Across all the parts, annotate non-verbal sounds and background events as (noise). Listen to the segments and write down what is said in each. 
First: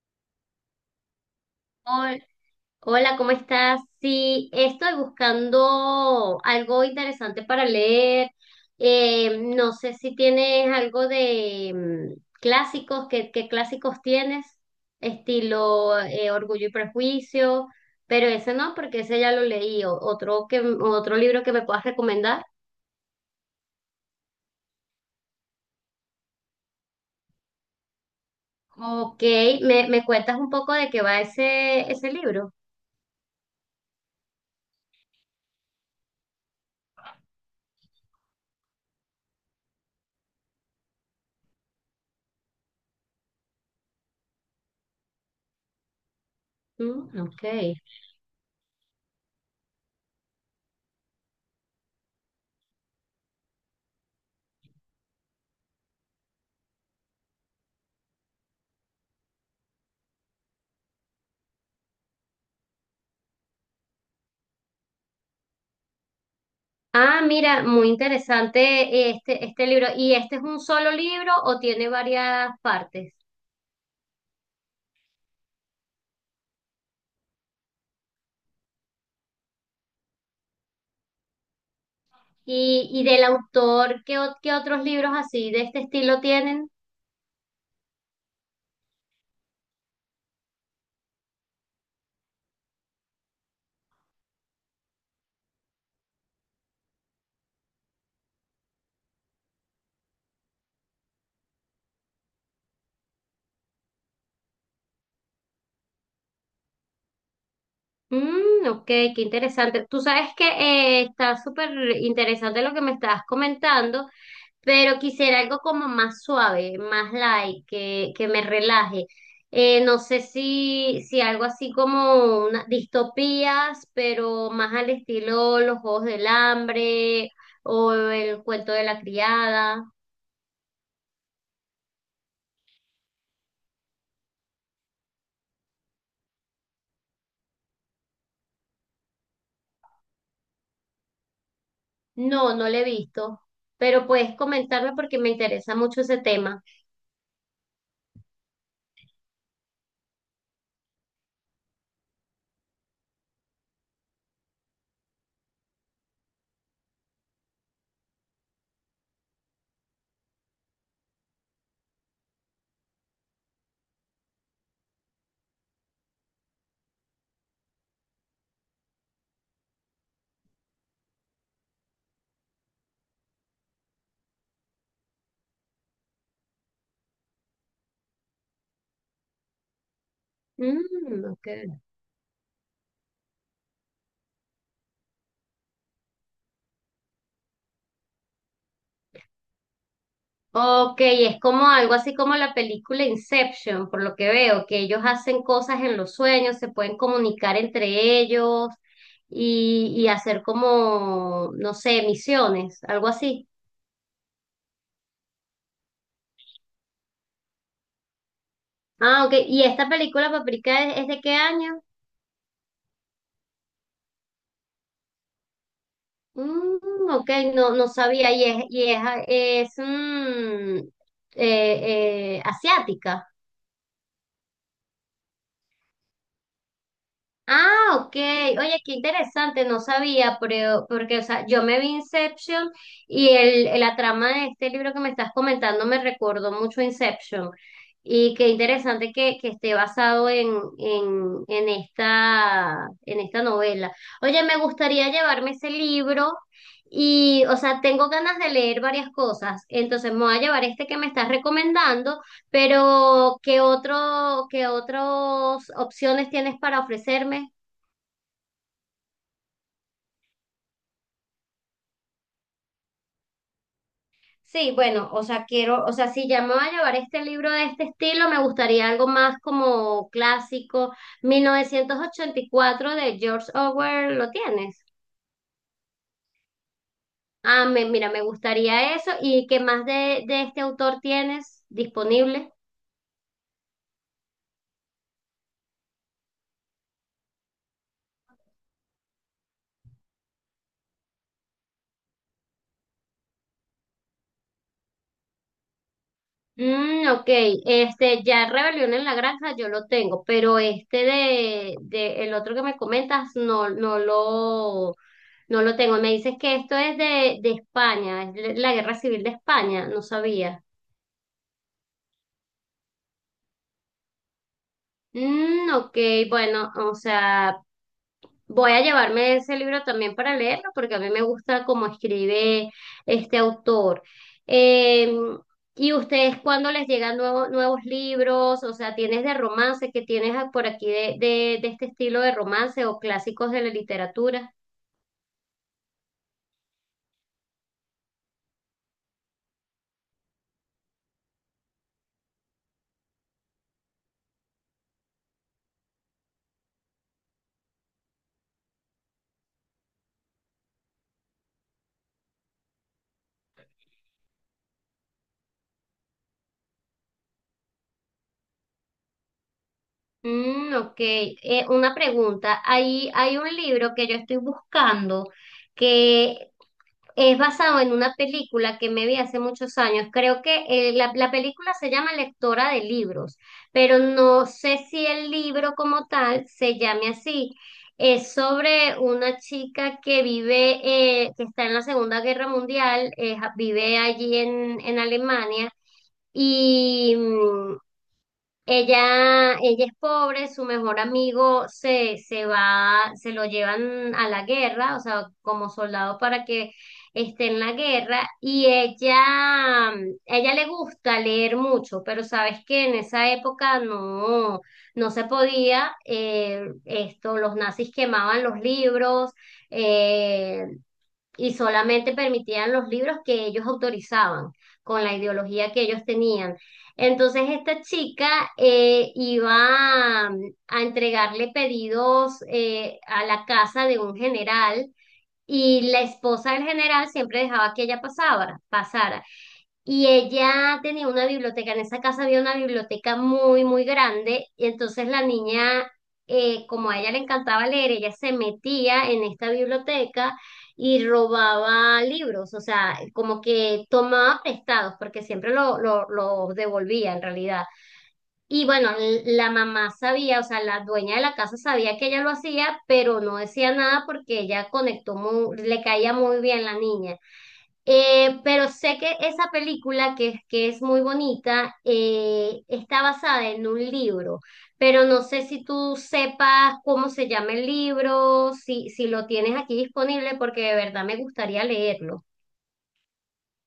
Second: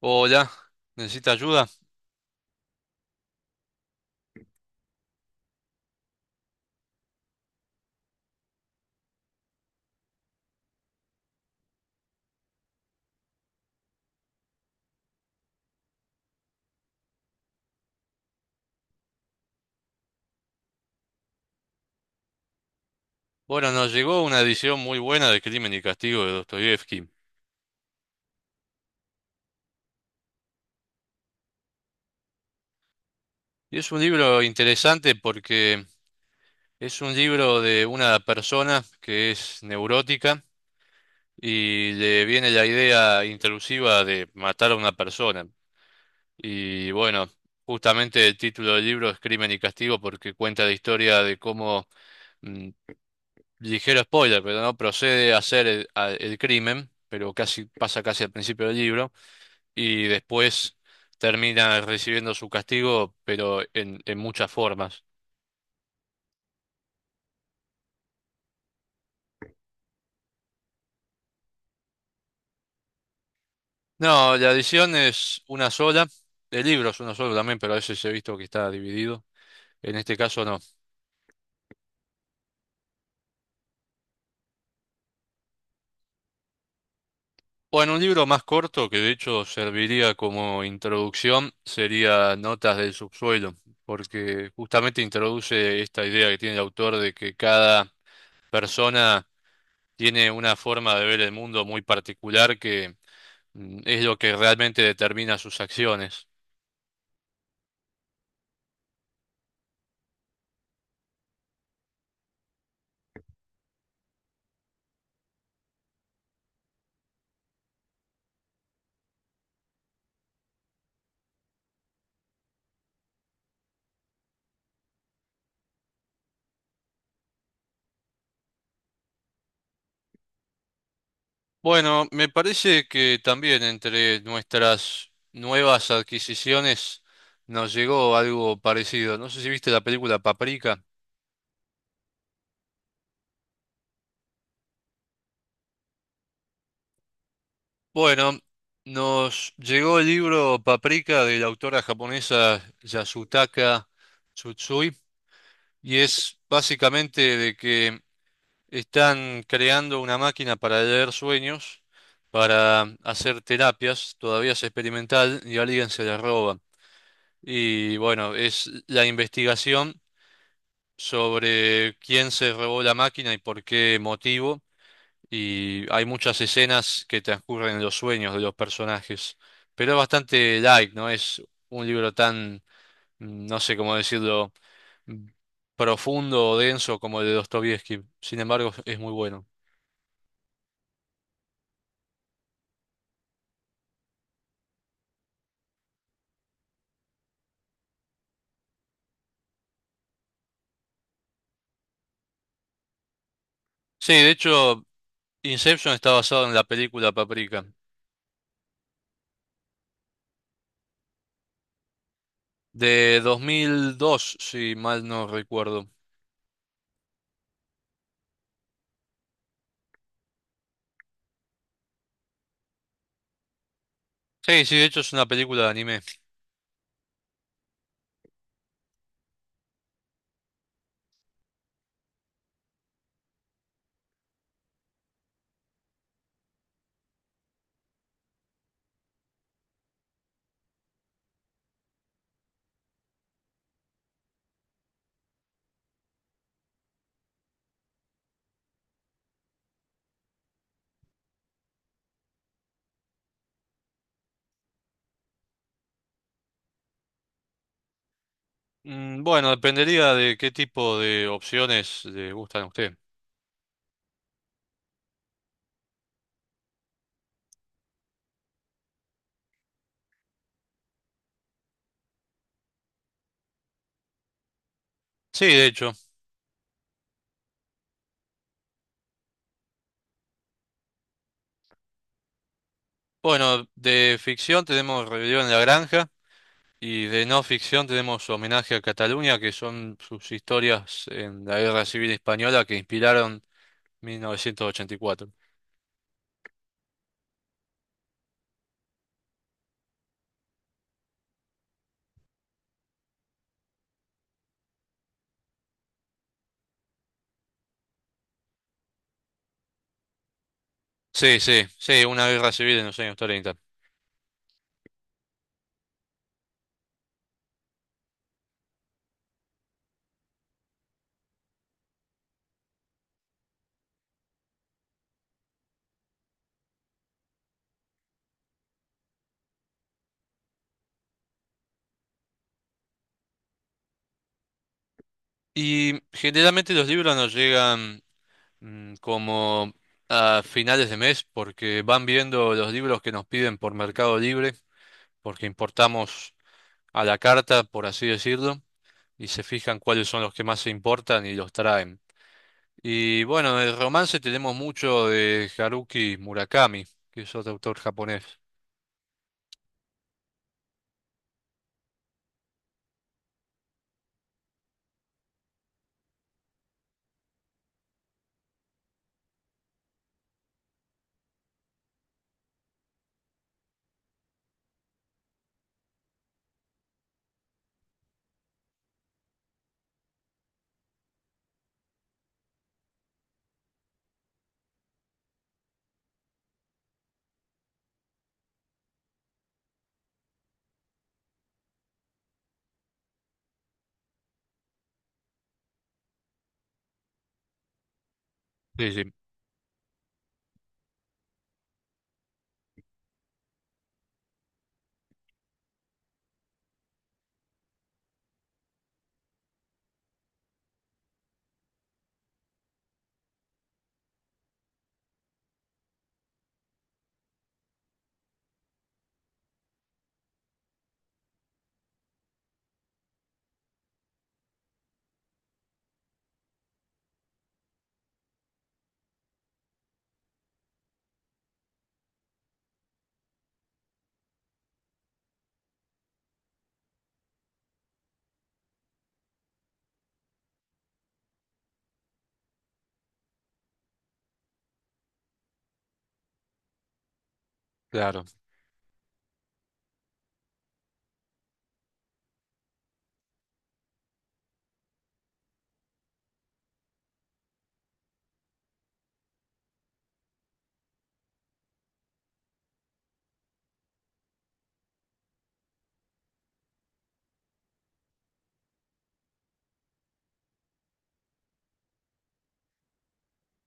Hola, ¿necesita ayuda? Hol- Hola, ¿cómo estás? Sí, estoy buscando algo interesante para leer. No sé si tienes algo de clásicos, ¿qué clásicos tienes? Estilo Orgullo y Prejuicio, pero ese no, porque ese ya lo leí. Otro otro libro que me puedas recomendar. Bueno, nos llegó una edición muy buena de Crimen y Castigo de Dostoyevsky. Ok, ¿me cuentas un poco de qué va ese libro? Y es un libro interesante porque es un libro de una persona que es neurótica y le viene la idea intrusiva de matar a una persona. Y Mm, bueno, ok. justamente el título del libro es Crimen y Castigo porque cuenta la historia de cómo, mm, ligero spoiler, pero no procede a hacer el crimen, pero casi pasa casi al principio del libro y después termina recibiendo su castigo, pero en muchas formas. Ah, mira, muy interesante este libro. ¿Y este es un solo libro o tiene varias partes? No, la edición es una sola, el libro es uno solo también, pero a veces he visto que está dividido. En este caso no. Y del autor, ¿qué otros libros así de este estilo tienen? Bueno, un libro más corto que de hecho serviría como introducción sería Notas del subsuelo, porque justamente introduce esta idea que tiene el autor de que cada persona tiene una forma de ver el mundo muy particular que es lo que realmente determina sus acciones. Mm, ok, qué interesante. Tú sabes que está súper interesante lo que me estás comentando, pero quisiera algo como más suave, más light, que me relaje. No sé si algo así como una, distopías, pero más al estilo Los Juegos del Hambre o El Cuento de la Criada. Bueno, me parece que también entre nuestras nuevas adquisiciones nos llegó algo parecido. No sé si viste la película Paprika. No, no lo he visto, pero puedes comentarme porque me interesa mucho ese tema. Bueno, nos llegó el libro Paprika de la autora japonesa Yasutaka Tsutsui y es básicamente de que están creando una máquina para leer sueños, para hacer terapias, todavía es experimental y alguien se la roba. Y bueno, es la investigación sobre quién se robó la máquina y por qué motivo, y hay muchas escenas que transcurren en los sueños de los personajes, pero es bastante light, no Mm, es ok. un libro tan, no sé cómo decirlo, mm, profundo o denso como el de Dostoievski, sin embargo es muy bueno. Ok, es como algo así como la película Inception, por lo que veo, que ellos hacen cosas en los sueños, se pueden comunicar entre ellos y hacer como, no sé, misiones, algo así. Sí, de hecho, Inception está basado en la película Paprika, Ah, ok, ¿y esta película, Paprika, es de qué año? de 2002, si mal no recuerdo. Mm, ok, no sabía, es asiática. Sí, sí, de hecho es una película de anime. Ah, ok. Oye, qué interesante, no sabía, pero porque, o sea, yo me vi Inception y la trama de este libro que me estás comentando me recordó mucho a Inception. Y qué interesante que esté basado en esta novela. Oye, me gustaría llevarme ese libro y, o sea, tengo ganas de leer varias cosas. Entonces me voy a llevar este que me estás recomendando pero, ¿qué otras opciones tienes para ofrecerme? Mm, bueno, dependería de qué tipo de opciones le gustan a usted. Sí, bueno, o sea, quiero, o sea, si ya me voy a llevar este libro de este estilo, me gustaría algo más como clásico. 1984 de George Orwell, ¿lo tienes? Sí, de hecho. Ah, mira, me gustaría eso. ¿Y qué más de este autor tienes disponible? Bueno, de ficción tenemos Rebelión en la Granja y de no ficción tenemos Homenaje a Cataluña, que son sus historias en la Guerra Civil Española que inspiraron 1984. Mm, ok, este ya Rebelión en la Granja yo lo tengo, pero este de el otro que me comentas no, no lo tengo. Me dices que esto es de España, es la Guerra Civil de España, no sabía. Sí, sí, sí, una guerra civil en los años treinta. Mm, ok, bueno, o sea, voy a llevarme ese libro también para leerlo porque a mí me gusta cómo escribe este autor. Eh, ¿Y ustedes cuándo les llegan nuevos libros? O sea, ¿tienes de romance que tienes por aquí de este estilo de romance o clásicos de la literatura? Y generalmente los libros nos llegan como a finales de mes porque van viendo los libros que nos piden por Mercado Libre, porque importamos a la carta, por así decirlo, y se fijan cuáles son los que más se importan y los traen. Y bueno, el romance tenemos mucho de Haruki Murakami, que es otro autor japonés. Mm, ok. Una pregunta. Ahí hay un libro que yo estoy buscando que es basado en una película que me vi hace muchos años. Creo que la película se llama Lectora de Libros, pero no sé si el libro como tal se llame así. Es sobre una chica que vive, que está en la Segunda Guerra Mundial, vive allí en Alemania. Y, ella es pobre, su mejor amigo se va, se lo llevan a la guerra, o sea, como soldado para que esté en la guerra, y Sí, sí, ella le gusta leer mucho, pero sabes que en esa época no se podía, esto, los nazis quemaban los libros, eh, y solamente permitían los libros que ellos autorizaban, con la ideología que ellos tenían. Entonces esta chica eh, iba a, a entregarle pedidos a la casa de un general y la esposa del general siempre dejaba que ella pasara. Y ella tenía una biblioteca, en esa casa había una biblioteca muy, muy grande, y entonces la niña, como a ella le encantaba leer, ella se metía en esta biblioteca y robaba libros, o sea, como que tomaba prestados, porque siempre lo devolvía en realidad. claro. Y bueno, la mamá sabía, o sea, la dueña de la casa sabía que ella lo hacía, pero no decía nada porque ella conectó muy, le caía muy bien la niña. Pero sé que esa película, que es muy bonita, está basada en un libro, pero no sé si tú sepas cómo se llama el libro, si lo tienes aquí disponible, porque de verdad me gustaría leerlo.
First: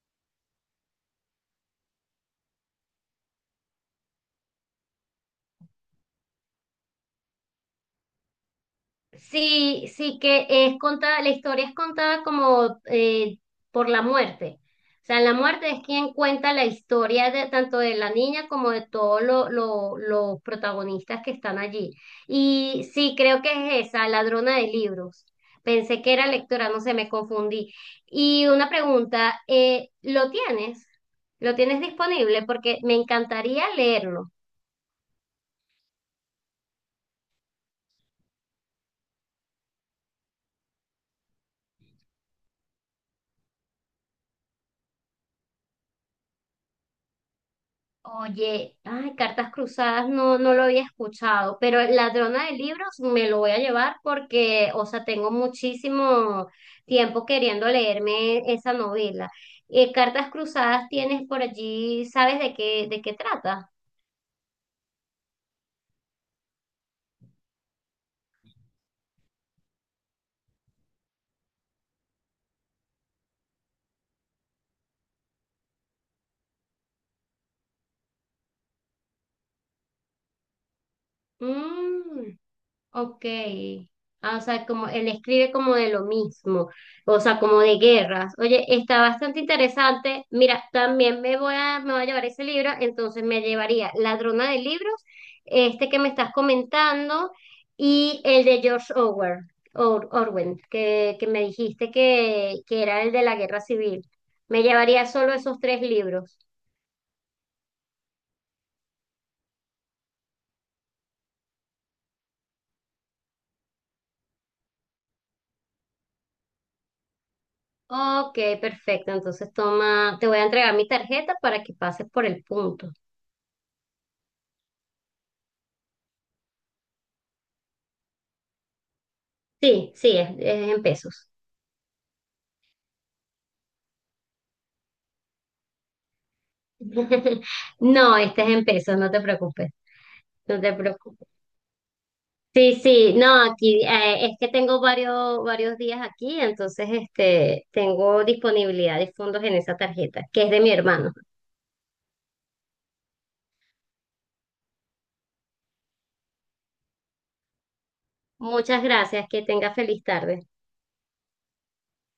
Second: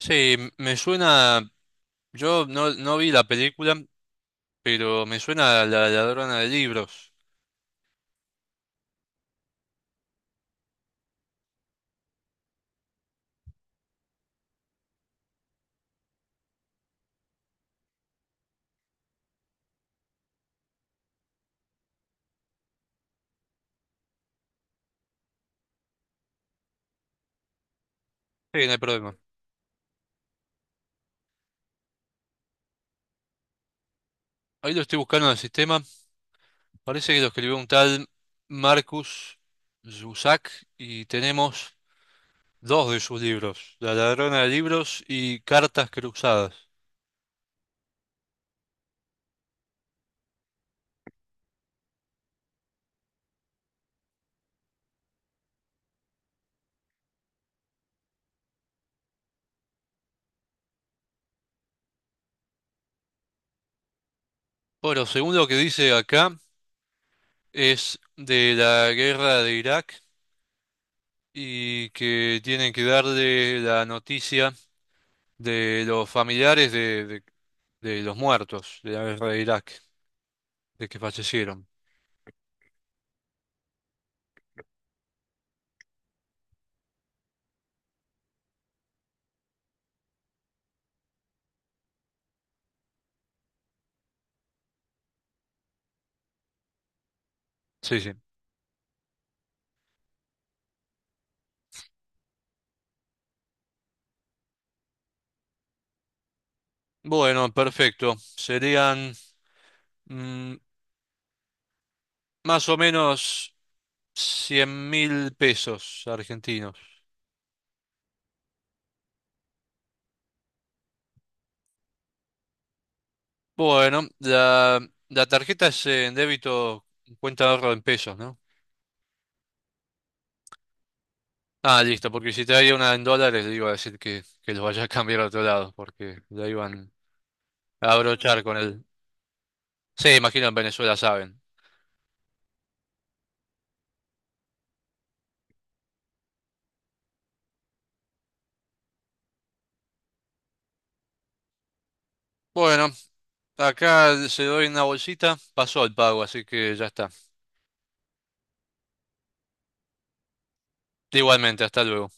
Sí, me suena, yo no, no vi la película, pero me suena a La Ladrona de Libros. Sí, sí que es contada, la historia es contada como por la muerte. O sea, la muerte es quien cuenta la historia de, tanto de la niña como de todos los protagonistas que están allí. Y sí, creo que es esa, ladrona de libros. Pensé que era lectora, no sé, me confundí. Y Sí, una no hay problema. pregunta, ¿lo tienes? ¿Lo tienes disponible? Porque me encantaría leerlo. Ahí lo estoy buscando en el sistema. Parece que lo escribió un tal Marcus Zusak y tenemos dos de sus libros, La Ladrona de Libros y Cartas Cruzadas. Oye, ay, Cartas Cruzadas no, no lo había escuchado, pero Ladrona de Libros me lo voy a llevar porque, o sea, tengo muchísimo tiempo queriendo leerme esa novela. Cartas Cruzadas tienes por allí, ¿sabes de qué trata? Bueno, según lo que dice acá, es de la guerra de Irak y que tienen que darle la noticia de los familiares de los muertos de la guerra de Irak, de que fallecieron. Mm. Ok. Ah, o sea, como él escribe como de lo mismo, o sea, como de guerras. Oye, está bastante interesante. Mira, también me voy a llevar ese libro, entonces me llevaría Ladrona de Libros, este que me estás comentando, Sí, sí. y el de George Orwell, Orwell, que me dijiste que era el de la Guerra Civil. Me llevaría solo esos tres libros. Bueno, perfecto. Serían mm, más o menos 100.000 pesos argentinos. Ok, perfecto. Entonces toma, te voy a entregar mi tarjeta para que pases por el punto. Bueno, la tarjeta es en débito, cuenta de ahorro en pesos, ¿no? Sí, sí, es en pesos. Ah, listo, porque si traía una en dólares, le iba a decir que los vaya a cambiar a otro lado, porque la iban (laughs) a No, este abrochar es con en el... pesos, no te preocupes, Sí, imagino en no te Venezuela preocupes. saben. Sí, sí, no, aquí es que tengo varios días aquí, entonces este, tengo disponibilidad de fondos en esa tarjeta, que es de mi hermano. Bueno, acá se doy una bolsita, pasó el pago, así que ya está. Muchas gracias, que tenga feliz tarde. Igualmente, hasta luego.